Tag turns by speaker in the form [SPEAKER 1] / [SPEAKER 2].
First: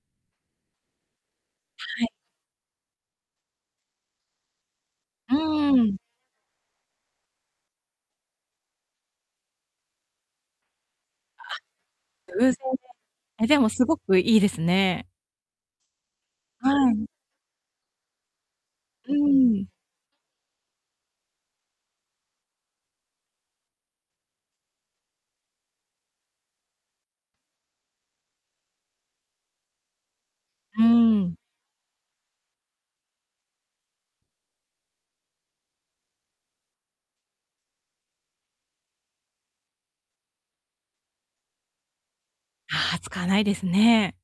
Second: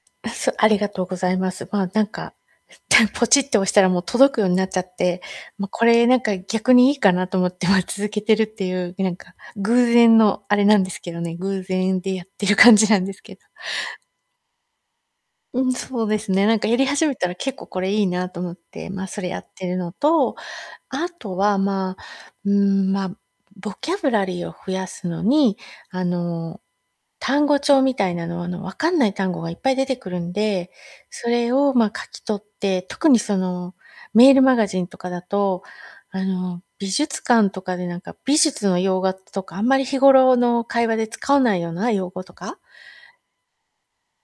[SPEAKER 1] あ、そありがとうございます。まあ、
[SPEAKER 2] は
[SPEAKER 1] 何
[SPEAKER 2] い。
[SPEAKER 1] かポチッて押したらもう届くようになっちゃって。
[SPEAKER 2] う
[SPEAKER 1] もうこ
[SPEAKER 2] ーん。
[SPEAKER 1] れ何か逆にいいかなと思って、ま、続けてるっていう、え、何か偶然のあれなんですけどね。
[SPEAKER 2] あ
[SPEAKER 1] 偶然でやっ
[SPEAKER 2] っ、
[SPEAKER 1] て
[SPEAKER 2] 運
[SPEAKER 1] る
[SPEAKER 2] 送
[SPEAKER 1] 感
[SPEAKER 2] で。
[SPEAKER 1] じなんですけど。
[SPEAKER 2] え、でもすごくいいですね。
[SPEAKER 1] うん、そうですね。何か
[SPEAKER 2] は
[SPEAKER 1] やり始
[SPEAKER 2] い。
[SPEAKER 1] めたら、結構これいいなと思って。ま、
[SPEAKER 2] う
[SPEAKER 1] それやって
[SPEAKER 2] ん。
[SPEAKER 1] るのと、あとは、まあ、うーん、ま、ボキャブラリーを増やすのに、あの、単語帳みたいなのは、あの、わかんない単語がいっぱい出てくるんで。
[SPEAKER 2] うー
[SPEAKER 1] そ
[SPEAKER 2] ん。
[SPEAKER 1] れを、ま、書き取って特にその、メールマガジンとかだと、あの、美術館とかでなんか、美術の洋画とか、あんまり日頃の会話で使わないような用語とか。
[SPEAKER 2] ああ、使わないですね。